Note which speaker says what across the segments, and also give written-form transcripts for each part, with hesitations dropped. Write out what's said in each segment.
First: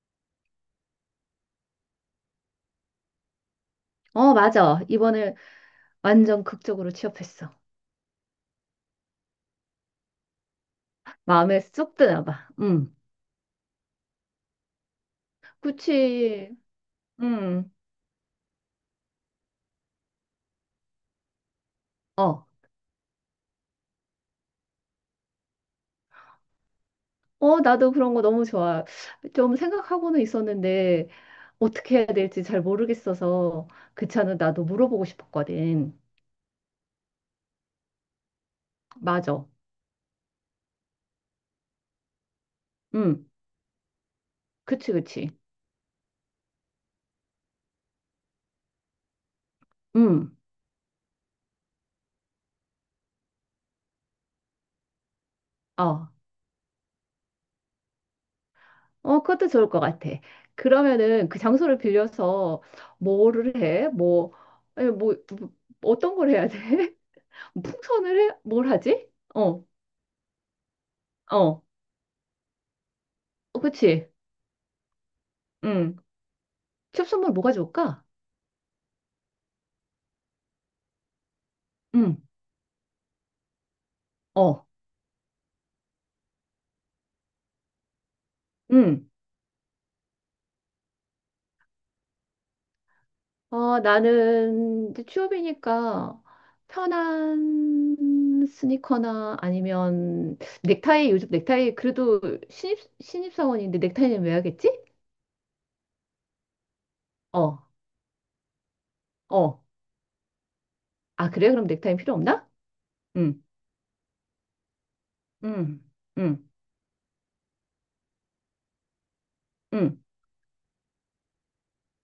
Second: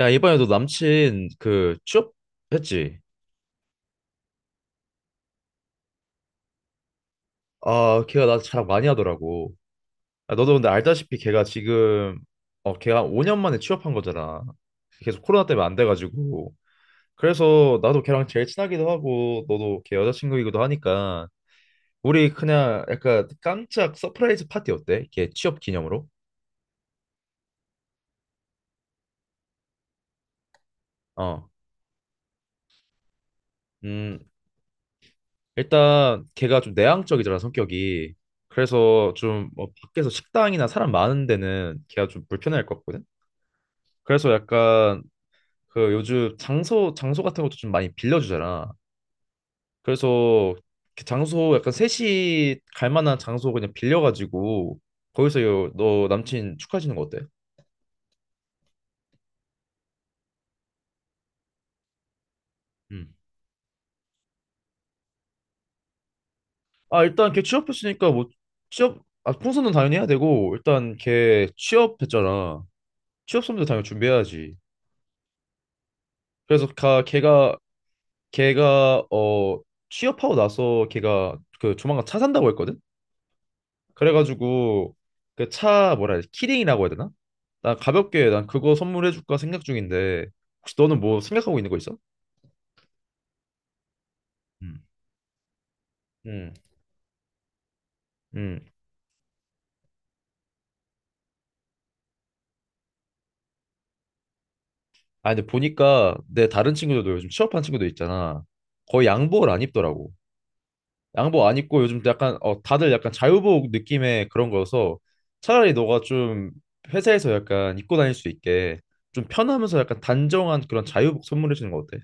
Speaker 1: 야, 이번에 너 남친 취업했지?
Speaker 2: 어, 맞아. 이번에 완전 극적으로 취업했어.
Speaker 1: 아, 걔가 나 자랑 많이 하더라고. 아, 너도 근데 알다시피 걔가
Speaker 2: 마음에 쏙
Speaker 1: 지금
Speaker 2: 드나 봐. 음.
Speaker 1: 걔가 5년 만에 취업한 거잖아. 계속 코로나 때문에 안 돼가지고.
Speaker 2: 그치. 음.
Speaker 1: 그래서 나도 걔랑 제일 친하기도 하고 너도 걔 여자친구이기도 하니까 우리
Speaker 2: 어.
Speaker 1: 그냥 약간 깜짝 서프라이즈 파티 어때? 걔 취업 기념으로?
Speaker 2: 어, 나도 그런 거 너무 좋아. 좀 생각하고는 있었는데
Speaker 1: 어.
Speaker 2: 어떻게 해야 될지 잘 모르겠어서 그
Speaker 1: 음,
Speaker 2: 차는 나도 물어보고 싶었거든.
Speaker 1: 일단 걔가 좀 내향적이잖아, 성격이. 그래서
Speaker 2: 맞아.
Speaker 1: 좀뭐 밖에서 식당이나 사람 많은 데는 걔가 좀 불편할 것 같거든?
Speaker 2: 음.
Speaker 1: 그래서
Speaker 2: 그치,
Speaker 1: 약간
Speaker 2: 그치.
Speaker 1: 그 요즘 장소 같은 것도 좀 많이 빌려주잖아.
Speaker 2: 음.
Speaker 1: 그래서 그 장소 약간 셋이 갈 만한 장소 그냥 빌려가지고 거기서 너
Speaker 2: 어.
Speaker 1: 남친 축하해주는 거 어때?
Speaker 2: 어, 그것도 좋을 것 같아. 그러면은 그 장소를 빌려서
Speaker 1: 음.
Speaker 2: 뭐를 해? 뭐, 에 뭐, 뭐 어떤 걸 해야 돼?
Speaker 1: 아 일단 걔 취업했으니까 뭐
Speaker 2: 풍선을 해? 뭘
Speaker 1: 취업
Speaker 2: 하지?
Speaker 1: 아
Speaker 2: 어.
Speaker 1: 풍선은 당연히 해야 되고 일단 걔
Speaker 2: 어,
Speaker 1: 취업했잖아. 취업
Speaker 2: 어,
Speaker 1: 선물도 당연히
Speaker 2: 그치?
Speaker 1: 준비해야지.
Speaker 2: 응.
Speaker 1: 그래서 가
Speaker 2: 취업 선물 뭐
Speaker 1: 걔가
Speaker 2: 가져올까?
Speaker 1: 걔가 취업하고 나서 걔가 그 조만간 차
Speaker 2: 응,
Speaker 1: 산다고 했거든.
Speaker 2: 어,
Speaker 1: 그래가지고 그 차 뭐라 해야 되지? 키링이라고 해야 되나? 나 가볍게 난 그거
Speaker 2: 응.
Speaker 1: 선물해줄까 생각 중인데 혹시 너는 뭐 생각하고 있는 거 있어?
Speaker 2: 어,
Speaker 1: 음.
Speaker 2: 나는 이제 취업이니까
Speaker 1: 음,
Speaker 2: 편한
Speaker 1: 음.
Speaker 2: 스니커나 아니면 넥타이, 요즘 넥타이, 그래도 신입사원인데 넥타이는 왜 하겠지?
Speaker 1: 아 근데 보니까 내 다른 친구들도 요즘
Speaker 2: 어,
Speaker 1: 취업한 친구들 있잖아. 거의 양복을
Speaker 2: 어.
Speaker 1: 안 입더라고.
Speaker 2: 아,
Speaker 1: 양복
Speaker 2: 그래?
Speaker 1: 안
Speaker 2: 그럼
Speaker 1: 입고
Speaker 2: 넥타이
Speaker 1: 요즘
Speaker 2: 필요
Speaker 1: 약간
Speaker 2: 없나?
Speaker 1: 다들 약간
Speaker 2: 응,
Speaker 1: 자유복 느낌의 그런 거여서 차라리
Speaker 2: 응,
Speaker 1: 너가
Speaker 2: 응,
Speaker 1: 좀 회사에서 약간 입고 다닐 수 있게 좀 편하면서
Speaker 2: 응.
Speaker 1: 약간 단정한 그런 자유복 선물해 주는 거 어때?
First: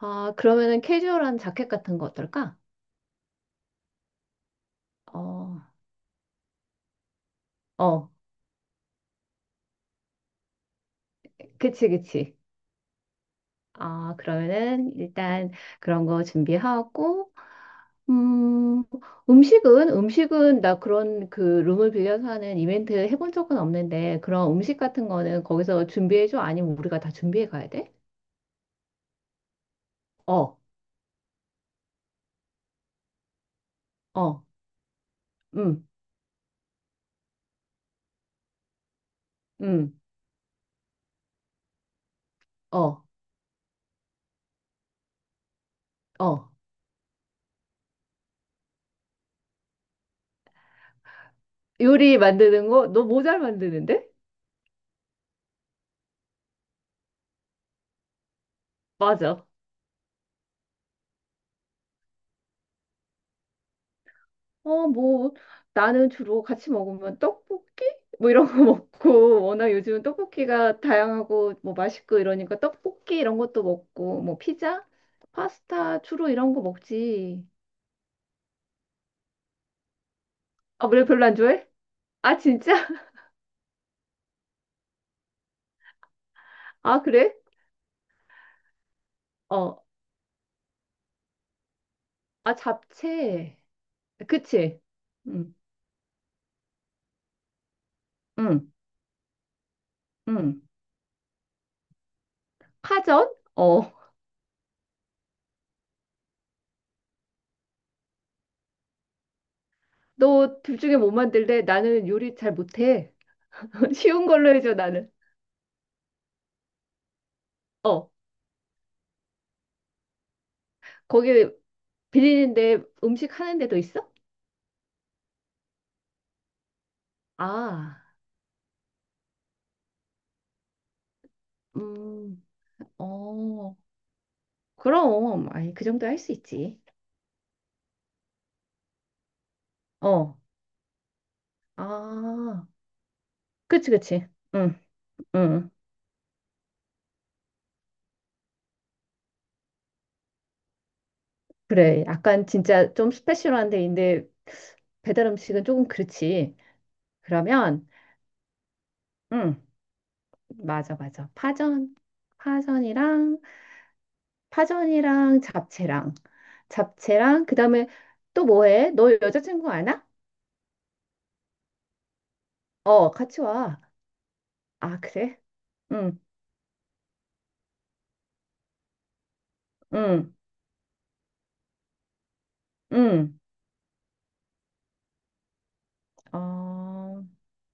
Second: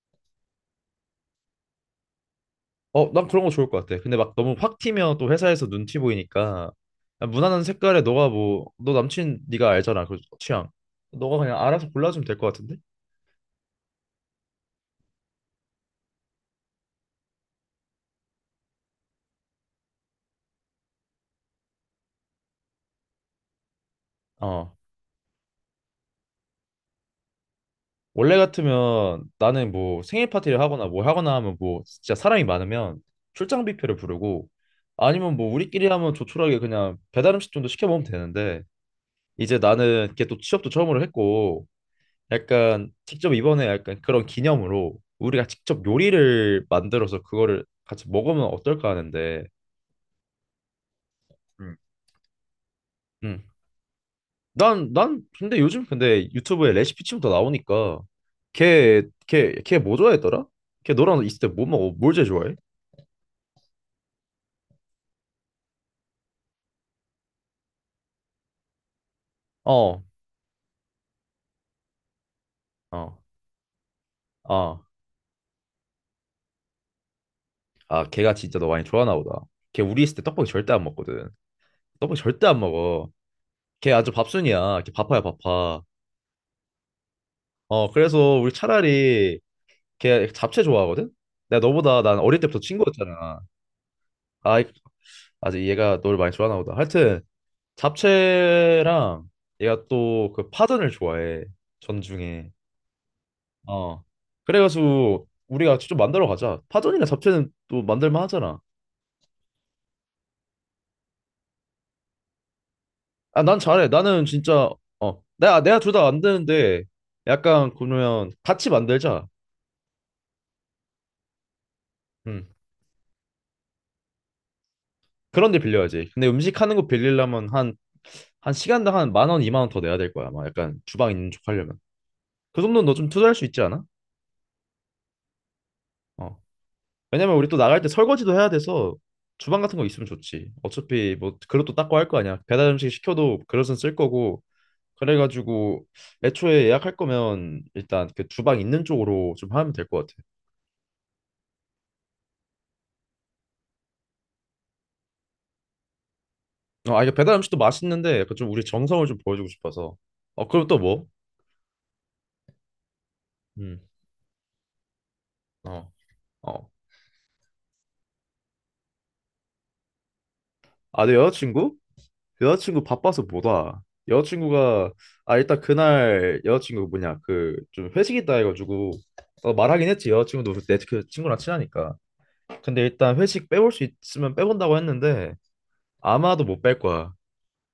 Speaker 2: 아, 그러면은 캐주얼한 자켓 같은 거 어떨까?
Speaker 1: 어, 난 그런 거 좋을 것 같아. 근데 막 너무 확 튀면 또
Speaker 2: 어,
Speaker 1: 회사에서 눈치 보이니까 그냥 무난한 색깔에
Speaker 2: 어.
Speaker 1: 너가 뭐 너 남친 네가 알잖아 그 취향. 너가 그냥
Speaker 2: 그치,
Speaker 1: 알아서 골라주면
Speaker 2: 그치.
Speaker 1: 될 것 같은데?
Speaker 2: 아, 그러면은 일단 그런 거 준비하고, 음, 음식은 나 그런 그 룸을 빌려서 하는 이벤트 해본 적은 없는데, 그런
Speaker 1: 어.
Speaker 2: 음식 같은 거는 거기서 준비해줘? 아니면 우리가 다 준비해 가야 돼?
Speaker 1: 원래 같으면 나는 뭐 생일
Speaker 2: 어,
Speaker 1: 파티를 하거나 뭐 하거나 하면 뭐 진짜 사람이 많으면 출장 뷔페를
Speaker 2: 어,
Speaker 1: 부르고 아니면 뭐 우리끼리
Speaker 2: 음,
Speaker 1: 하면 조촐하게 그냥 배달 음식 정도 시켜 먹으면 되는데 이제
Speaker 2: 음,
Speaker 1: 나는 이게 또 취업도 처음으로 했고 약간
Speaker 2: 어,
Speaker 1: 직접 이번에 약간 그런 기념으로 우리가 직접
Speaker 2: 어.
Speaker 1: 요리를 만들어서 그거를 같이 먹으면 어떨까 하는데 음.
Speaker 2: 요리 만드는 거? 너 모잘
Speaker 1: 음.
Speaker 2: 만드는데?
Speaker 1: 난, 난 근데 요즘 근데 유튜브에 레시피 치면 다 나오니까 걔,
Speaker 2: 맞아.
Speaker 1: 걔, 걔 뭐 좋아했더라? 걔 너랑 있을 때 뭐 먹어? 뭘 제일 좋아해?
Speaker 2: 어, 뭐, 나는 주로 같이 먹으면 떡볶이? 뭐 이런 거 먹고, 워낙
Speaker 1: 어,
Speaker 2: 요즘은 떡볶이가 다양하고, 뭐 맛있고 이러니까 떡볶이
Speaker 1: 어,
Speaker 2: 이런 것도 먹고, 뭐
Speaker 1: 어.
Speaker 2: 피자, 파스타, 주로 이런 거 먹지.
Speaker 1: 아, 걔가 진짜 너 많이 좋아하나 보다. 걔 우리 있을 때 떡볶이 절대 안
Speaker 2: 아, 그래, 별로
Speaker 1: 먹거든.
Speaker 2: 안 좋아해?
Speaker 1: 떡볶이
Speaker 2: 아,
Speaker 1: 절대 안
Speaker 2: 진짜?
Speaker 1: 먹어. 걔 아주 밥순이야. 걔 바빠야 바빠.
Speaker 2: 아, 그래?
Speaker 1: 어, 그래서 우리 차라리
Speaker 2: 어,
Speaker 1: 걔 잡채 좋아하거든? 내가 너보다 난 어릴
Speaker 2: 아,
Speaker 1: 때부터 친구였잖아.
Speaker 2: 잡채.
Speaker 1: 아,
Speaker 2: 그치? 응,
Speaker 1: 아직 얘가 너를 많이 좋아하나 보다. 하여튼
Speaker 2: 응,
Speaker 1: 잡채랑 얘가 또 그
Speaker 2: 응.
Speaker 1: 파전을 좋아해. 전중에.
Speaker 2: 파전? 어,
Speaker 1: 어. 그래가지고 우리가 직접 만들어 가자. 파전이나 잡채는 또 만들만 하잖아.
Speaker 2: 너 둘 중에 뭐 만들래? 나는 요리 잘 못해.
Speaker 1: 아, 난 잘해. 나는
Speaker 2: 쉬운 걸로
Speaker 1: 진짜
Speaker 2: 해줘, 나는.
Speaker 1: 어. 내가 둘 다 만드는데 약간
Speaker 2: 어,
Speaker 1: 그러면 같이 만들자.
Speaker 2: 거기
Speaker 1: 음.
Speaker 2: 빌리는데 음식 하는 데도 있어?
Speaker 1: 그런 데 빌려야지. 근데 음식 하는 거 빌리려면
Speaker 2: 아,
Speaker 1: 한 시간당 한 10,000원, 20,000원 더 내야 될 거야. 막 약간 주방 있는 쪽 하려면.
Speaker 2: 음,
Speaker 1: 그 정도는 너 좀 투자할 수 있지
Speaker 2: 어,
Speaker 1: 않아?
Speaker 2: 그럼, 아니, 그 정도 할 수
Speaker 1: 어.
Speaker 2: 있지.
Speaker 1: 왜냐면 우리 또 나갈 때 설거지도 해야 돼서 주방 같은 거 있으면
Speaker 2: 어,
Speaker 1: 좋지. 어차피 뭐 그릇도 닦고 할 거 아니야.
Speaker 2: 아,
Speaker 1: 배달 음식 시켜도 그릇은
Speaker 2: 그치,
Speaker 1: 쓸
Speaker 2: 그치.
Speaker 1: 거고.
Speaker 2: 응, 응.
Speaker 1: 그래가지고 애초에 예약할 거면 일단 그 주방 있는 쪽으로 좀 하면 될 것 같아.
Speaker 2: 그래. 약간 진짜 좀 스페셜한 데인데 배달 음식은 조금 그렇지.
Speaker 1: 어, 아 이게 배달 음식도
Speaker 2: 그러면,
Speaker 1: 맛있는데 약간 좀 우리 정성을 좀 보여주고
Speaker 2: 응,
Speaker 1: 싶어서. 어 그럼 또
Speaker 2: 맞아,
Speaker 1: 뭐?
Speaker 2: 맞아. 파전이랑,
Speaker 1: 음.
Speaker 2: 파전이랑
Speaker 1: 어.
Speaker 2: 잡채랑,
Speaker 1: 어.
Speaker 2: 잡채랑, 그 다음에 또 뭐 해? 너 여자친구 아나?
Speaker 1: 아 내 여자친구? 여자친구
Speaker 2: 어,
Speaker 1: 바빠서
Speaker 2: 같이
Speaker 1: 못
Speaker 2: 와.
Speaker 1: 와. 여자친구가
Speaker 2: 아,
Speaker 1: 아
Speaker 2: 그래?
Speaker 1: 일단
Speaker 2: 응,
Speaker 1: 그날 여자친구 뭐냐 그 좀 회식 있다 해가지고 어, 말하긴 했지
Speaker 2: 응,
Speaker 1: 여자친구도 내 그 친구랑 친하니까. 근데 일단
Speaker 2: 응.
Speaker 1: 회식 빼올 수 있으면 빼본다고 했는데 아마도 못 뺄 거야.
Speaker 2: 어,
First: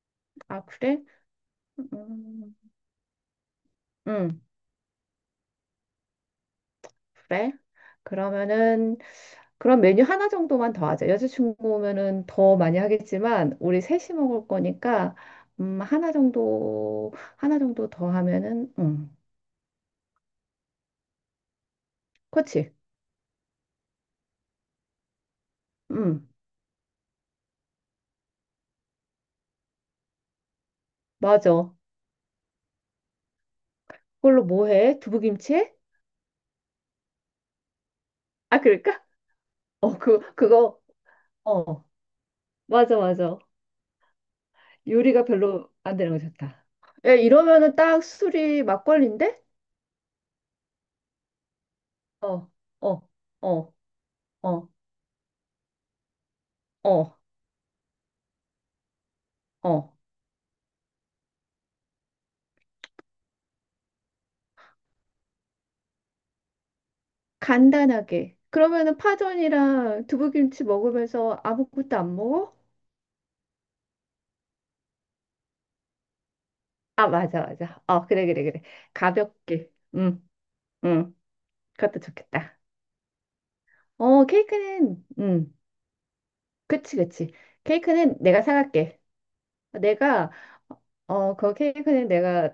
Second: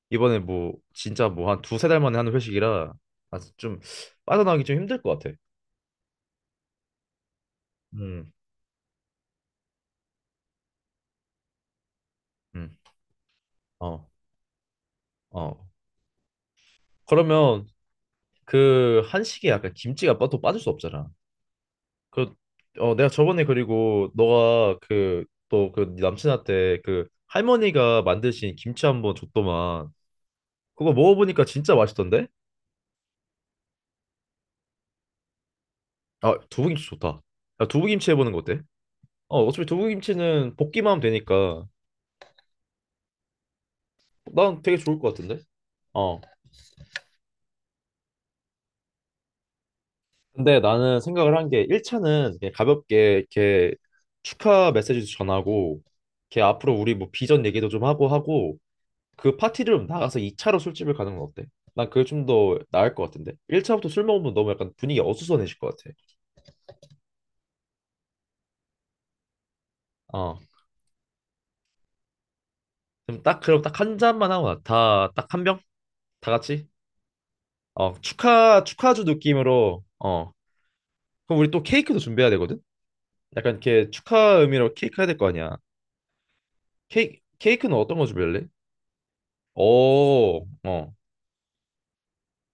Speaker 1: 이번에
Speaker 2: 아,
Speaker 1: 뭐
Speaker 2: 그래?
Speaker 1: 진짜 뭐 한 두세 달 만에 하는
Speaker 2: 음,
Speaker 1: 회식이라 아, 좀
Speaker 2: 음,
Speaker 1: 빠져나가기 좀 힘들 것 같아.
Speaker 2: 그래?
Speaker 1: 음,
Speaker 2: 그러면은 그런 메뉴 하나 정도만 더 하자. 여자친구 오면은 더
Speaker 1: 음,
Speaker 2: 많이 하겠지만 우리
Speaker 1: 어,
Speaker 2: 셋이 먹을 거니까
Speaker 1: 어.
Speaker 2: 음, 하나 정도 하나
Speaker 1: 그러면
Speaker 2: 정도 더 하면은
Speaker 1: 그 한식에 약간 김치가 또 빠질 수 없잖아. 그,
Speaker 2: 그치?
Speaker 1: 어, 내가 저번에 그리고 너가 그, 또 그
Speaker 2: 음.
Speaker 1: 남친한테 그 할머니가 만드신 김치 한번 줬더만. 그거 먹어보니까
Speaker 2: 맞아.
Speaker 1: 진짜 맛있던데?
Speaker 2: 그걸로 뭐 해? 두부김치?
Speaker 1: 아, 두부김치 좋다. 야, 두부김치 해보는 거
Speaker 2: 아,
Speaker 1: 어때?
Speaker 2: 그럴까?
Speaker 1: 어, 어차피
Speaker 2: 어, 그
Speaker 1: 두부김치는
Speaker 2: 그거
Speaker 1: 볶기만 하면 되니까.
Speaker 2: 어. 맞아, 맞아.
Speaker 1: 난 되게 좋을 것
Speaker 2: 요리가
Speaker 1: 같은데?
Speaker 2: 별로 안 되는 거
Speaker 1: 어.
Speaker 2: 좋다. 야, 이러면은 딱 술이 막걸리인데?
Speaker 1: 근데 나는 생각을 한 게 1차는
Speaker 2: 어.
Speaker 1: 그냥
Speaker 2: 어.
Speaker 1: 가볍게
Speaker 2: 어.
Speaker 1: 이렇게
Speaker 2: 어.
Speaker 1: 축하 메시지도 전하고, 걔 앞으로 우리 뭐
Speaker 2: 어.
Speaker 1: 비전 얘기도 좀 하고 하고, 그 파티룸
Speaker 2: 어.
Speaker 1: 나가서 2차로 술집을 가는 건 어때? 난 그게 좀 더 나을 것 같은데. 1차부터 술 먹으면 너무 약간 분위기 어수선해질 것 같아.
Speaker 2: 간단하게. 그러면은 파전이랑
Speaker 1: 어.
Speaker 2: 두부김치 먹으면서 아무것도 안 먹어?
Speaker 1: 그럼 딱 한 잔만 하고 다딱 한 병? 다 같이?
Speaker 2: 아, 맞아, 맞아.
Speaker 1: 어,
Speaker 2: 어, 그래, 그래, 그래.
Speaker 1: 축하주
Speaker 2: 가볍게.
Speaker 1: 느낌으로
Speaker 2: 응,
Speaker 1: 어.
Speaker 2: 응.
Speaker 1: 그럼 우리 또 케이크도
Speaker 2: 그것도
Speaker 1: 준비해야 되거든.
Speaker 2: 좋겠다.
Speaker 1: 약간 이렇게 축하
Speaker 2: 어,
Speaker 1: 의미로 케이크
Speaker 2: 케이크는,
Speaker 1: 해야 될 거
Speaker 2: 응.
Speaker 1: 아니야.
Speaker 2: 그치, 그치.
Speaker 1: 케이크는 어떤 거
Speaker 2: 케이크는 내가
Speaker 1: 준비할래?
Speaker 2: 사갈게. 내가,
Speaker 1: 오. 어.
Speaker 2: 어, 그 케이크는 내가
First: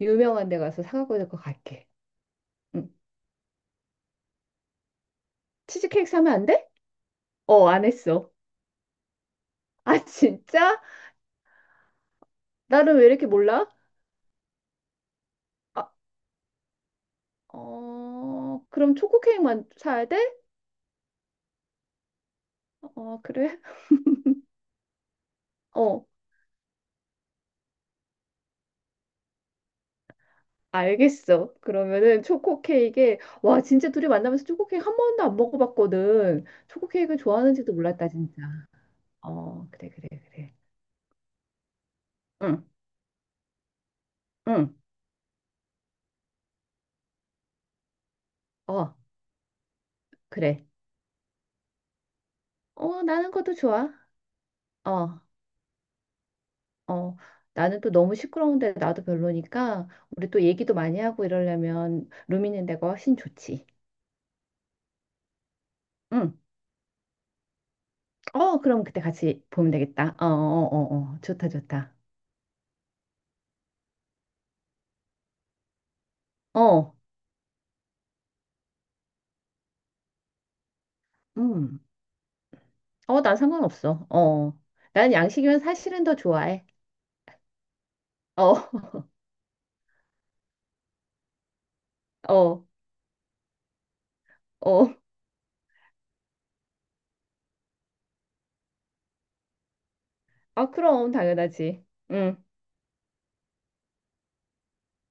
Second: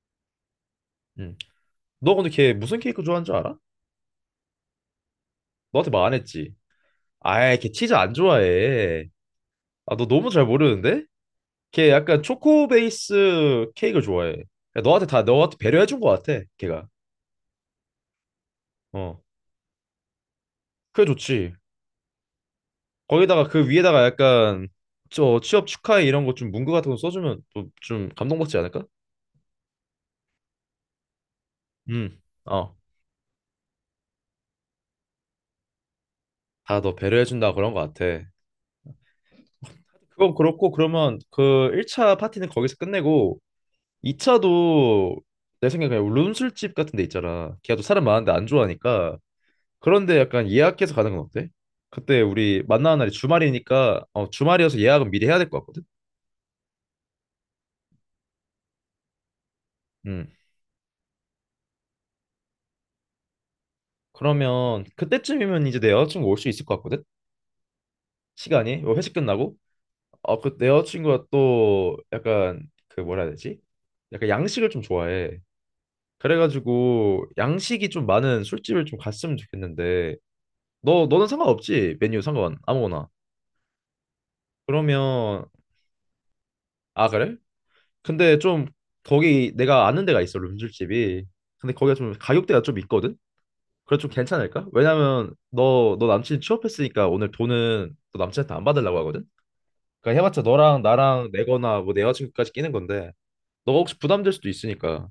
Speaker 2: 유명한 데 가서 사갖고
Speaker 1: 응.
Speaker 2: 될것 갈게.
Speaker 1: 너 근데 걔 무슨
Speaker 2: 응.
Speaker 1: 케이크 좋아하는 줄 알아? 너한테 말
Speaker 2: 치즈케이크
Speaker 1: 안
Speaker 2: 사면 안
Speaker 1: 했지.
Speaker 2: 돼?
Speaker 1: 아이,
Speaker 2: 어,
Speaker 1: 걔
Speaker 2: 안
Speaker 1: 치즈 안
Speaker 2: 했어.
Speaker 1: 좋아해. 아,
Speaker 2: 아,
Speaker 1: 너 너무 잘
Speaker 2: 진짜?
Speaker 1: 모르는데? 걔 약간 초코
Speaker 2: 나는 왜 이렇게
Speaker 1: 베이스
Speaker 2: 몰라?
Speaker 1: 케이크를 좋아해. 그러니까 너한테 다 너한테
Speaker 2: 아,
Speaker 1: 배려해 준 것 같아, 걔가.
Speaker 2: 어, 그럼
Speaker 1: 어,
Speaker 2: 초코케이크만 사야 돼?
Speaker 1: 그게 좋지.
Speaker 2: 어,
Speaker 1: 거기다가
Speaker 2: 그래.
Speaker 1: 그 위에다가 약간 저 취업 축하해
Speaker 2: 어,
Speaker 1: 이런 거 좀 문구 같은 거 써주면 또 좀 감동받지 않을까?
Speaker 2: 알겠어.
Speaker 1: 음,
Speaker 2: 그러면은 초코
Speaker 1: 어,
Speaker 2: 케이크에 와 진짜 둘이 만나면서 초코 케이크 한 번도 안 먹어봤거든.
Speaker 1: 다
Speaker 2: 초코
Speaker 1: 너
Speaker 2: 케이크
Speaker 1: 배려해 준다
Speaker 2: 좋아하는지도
Speaker 1: 그런 것
Speaker 2: 몰랐다
Speaker 1: 같아.
Speaker 2: 진짜. 어, 그래 그래
Speaker 1: 그건
Speaker 2: 그래.
Speaker 1: 그렇고 그러면 그 1차 파티는
Speaker 2: 응,
Speaker 1: 거기서 끝내고
Speaker 2: 응.
Speaker 1: 2차도 내 생각에 그냥 룸술집 같은 데 있잖아. 걔가 또 사람 많은데 안
Speaker 2: 어,
Speaker 1: 좋아하니까 그런데 약간
Speaker 2: 그래.
Speaker 1: 예약해서 가는 건 어때? 그때 우리 만나는
Speaker 2: 어,
Speaker 1: 날이
Speaker 2: 나는 것도 좋아.
Speaker 1: 주말이니까 어, 주말이어서 예약은
Speaker 2: 어,
Speaker 1: 미리 해야 될 것 같거든.
Speaker 2: 어. 나는 또 너무 시끄러운데 나도 별로니까 우리
Speaker 1: 음.
Speaker 2: 또 얘기도 많이 하고 이러려면 룸 있는 데가 훨씬 좋지.
Speaker 1: 그러면 그때쯤이면 이제 내 여자친구
Speaker 2: 응.
Speaker 1: 올 수 있을 것 같거든.
Speaker 2: 어,
Speaker 1: 시간이
Speaker 2: 그럼
Speaker 1: 요
Speaker 2: 그때
Speaker 1: 회식
Speaker 2: 같이
Speaker 1: 끝나고.
Speaker 2: 보면 되겠다. 어, 어,
Speaker 1: 어, 그 내
Speaker 2: 어, 어.
Speaker 1: 여자친구가
Speaker 2: 좋다 좋다.
Speaker 1: 또 약간 그 뭐라 해야 되지? 약간 양식을 좀 좋아해.
Speaker 2: 어.
Speaker 1: 그래가지고 양식이 좀 많은 술집을 좀 갔으면 좋겠는데 너 너는
Speaker 2: 음.
Speaker 1: 상관없지? 메뉴 상관 아무거나.
Speaker 2: 어, 난 상관없어. 어. 난
Speaker 1: 그러면
Speaker 2: 양식이면 사실은 더 좋아해.
Speaker 1: 아 그래? 근데
Speaker 2: 어,
Speaker 1: 좀 거기 내가 아는 데가 있어 룸술집이. 근데 거기가 좀 가격대가
Speaker 2: 어,
Speaker 1: 좀 있거든. 그래 좀 괜찮을까?
Speaker 2: 어.
Speaker 1: 왜냐면 너 남친 취업했으니까 오늘 돈은 너 남친한테 안 받으려고 하거든. 그러니까 해봤자
Speaker 2: 아,
Speaker 1: 너랑
Speaker 2: 그럼,
Speaker 1: 나랑 내거나
Speaker 2: 당연하지.
Speaker 1: 뭐 내
Speaker 2: 응.
Speaker 1: 여자친구까지 끼는 건데 너가 혹시 부담될 수도 있으니까.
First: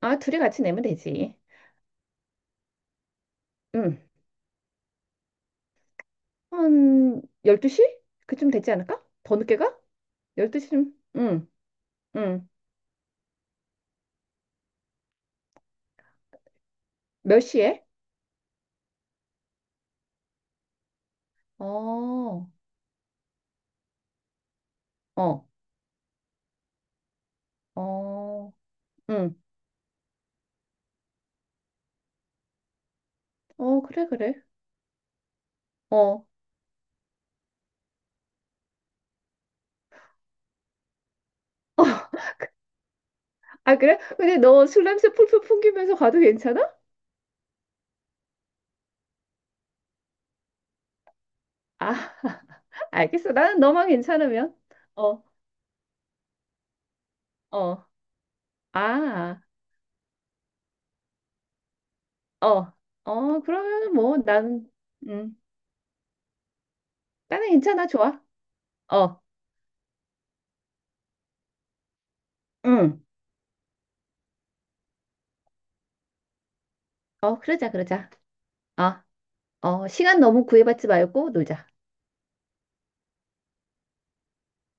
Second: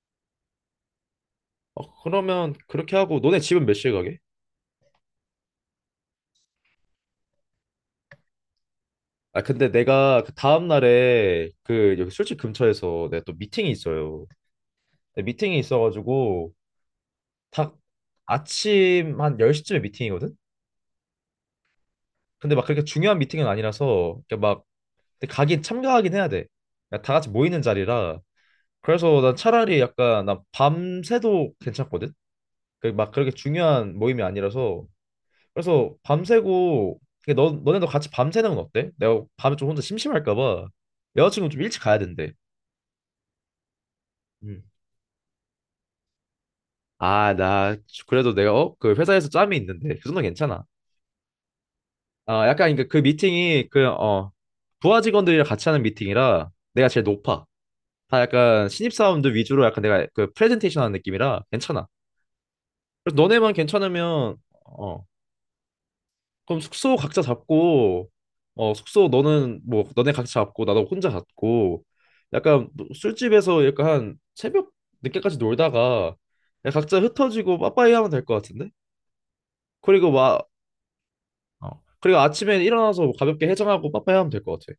Speaker 2: 아, 둘이 같이 내면 되지.
Speaker 1: 어, 그러면 그렇게 하고 너네 집은 몇 시에
Speaker 2: 응.
Speaker 1: 가게?
Speaker 2: 한 12시? 그쯤 되지 않을까? 더
Speaker 1: 아
Speaker 2: 늦게
Speaker 1: 근데
Speaker 2: 가?
Speaker 1: 내가 그 다음
Speaker 2: 12시쯤? 응,
Speaker 1: 날에 그 여기 술집
Speaker 2: 응.
Speaker 1: 근처에서 내가 또 미팅이 있어요. 근데 미팅이 있어가지고
Speaker 2: 몇
Speaker 1: 딱
Speaker 2: 시에?
Speaker 1: 아침 한 10시쯤에 미팅이거든?
Speaker 2: 어,
Speaker 1: 근데 막 그렇게 중요한 미팅은 아니라서 이렇게 막 근데
Speaker 2: 어,
Speaker 1: 가긴 참가하긴 해야 돼. 그다 같이 모이는 자리라.
Speaker 2: 어,
Speaker 1: 그래서 난
Speaker 2: 응.
Speaker 1: 차라리 약간 난 밤새도 괜찮거든. 그막 그렇게
Speaker 2: 어,
Speaker 1: 중요한
Speaker 2: 그래,
Speaker 1: 모임이
Speaker 2: 그래.
Speaker 1: 아니라서 그래서
Speaker 2: 어.
Speaker 1: 밤새고 이게 너 너네도 같이 밤새는 건 어때? 내가 밤에 좀 혼자 심심할까 봐 여자친구 좀 일찍 가야 된대.
Speaker 2: 아, 그래? 근데
Speaker 1: 음.
Speaker 2: 너 술 냄새 풀풀 풍기면서 가도 괜찮아?
Speaker 1: 아, 나 그래도 내가 어? 그 회사에서 짬이 있는데 그 정도 는 괜찮아.
Speaker 2: 아,
Speaker 1: 아, 약간 그러니까 그
Speaker 2: 알겠어. 나는
Speaker 1: 미팅이
Speaker 2: 너만
Speaker 1: 그어
Speaker 2: 괜찮으면.
Speaker 1: 부하
Speaker 2: 어,
Speaker 1: 직원들이랑 같이 하는 미팅이라 내가 제일 높아.
Speaker 2: 어.
Speaker 1: 다 약간 신입사원들
Speaker 2: 아.
Speaker 1: 위주로 약간 내가 그 프레젠테이션 하는 느낌이라 괜찮아.
Speaker 2: 어,
Speaker 1: 그래서
Speaker 2: 어,
Speaker 1: 너네만
Speaker 2: 그러면 뭐,
Speaker 1: 괜찮으면
Speaker 2: 나는,
Speaker 1: 어
Speaker 2: 음,
Speaker 1: 그럼 숙소 각자
Speaker 2: 나는 괜찮아,
Speaker 1: 잡고
Speaker 2: 좋아.
Speaker 1: 어 숙소
Speaker 2: 어,
Speaker 1: 너는 뭐 너네 각자 잡고 나도 혼자 잡고 약간 뭐
Speaker 2: 응,
Speaker 1: 술집에서 약간 한 새벽 늦게까지 놀다가 그냥 각자
Speaker 2: 어,
Speaker 1: 흩어지고
Speaker 2: 그러자,
Speaker 1: 빠빠이 하면
Speaker 2: 그러자.
Speaker 1: 될 것 같은데?
Speaker 2: 어, 어,
Speaker 1: 그리고
Speaker 2: 시간 너무
Speaker 1: 막
Speaker 2: 구애받지 말고 놀자.
Speaker 1: 어, 그리고 아침에 일어나서 뭐 가볍게 해장하고 빠빠이 하면 될 것 같아.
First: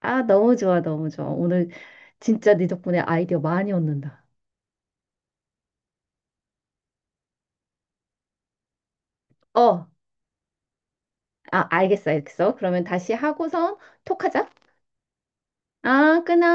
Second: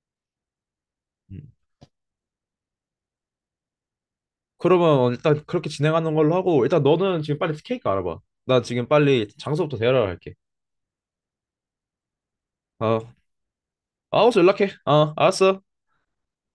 Speaker 2: 아, 너무 좋아, 너무 좋아.
Speaker 1: 음.
Speaker 2: 오늘 진짜 네 덕분에 아이디어 많이 얻는다.
Speaker 1: 그러면 일단 그렇게 진행하는 걸로 하고 일단 너는 지금 빨리 케이크 알아봐. 나 지금 빨리 장소부터
Speaker 2: 어,
Speaker 1: 대여를 할게.
Speaker 2: 아, 알겠어, 알겠어. 그러면 다시
Speaker 1: 아,
Speaker 2: 하고선
Speaker 1: 알았어
Speaker 2: 톡하자.
Speaker 1: 연락해. 어, 알았어.
Speaker 2: 아, 끊어.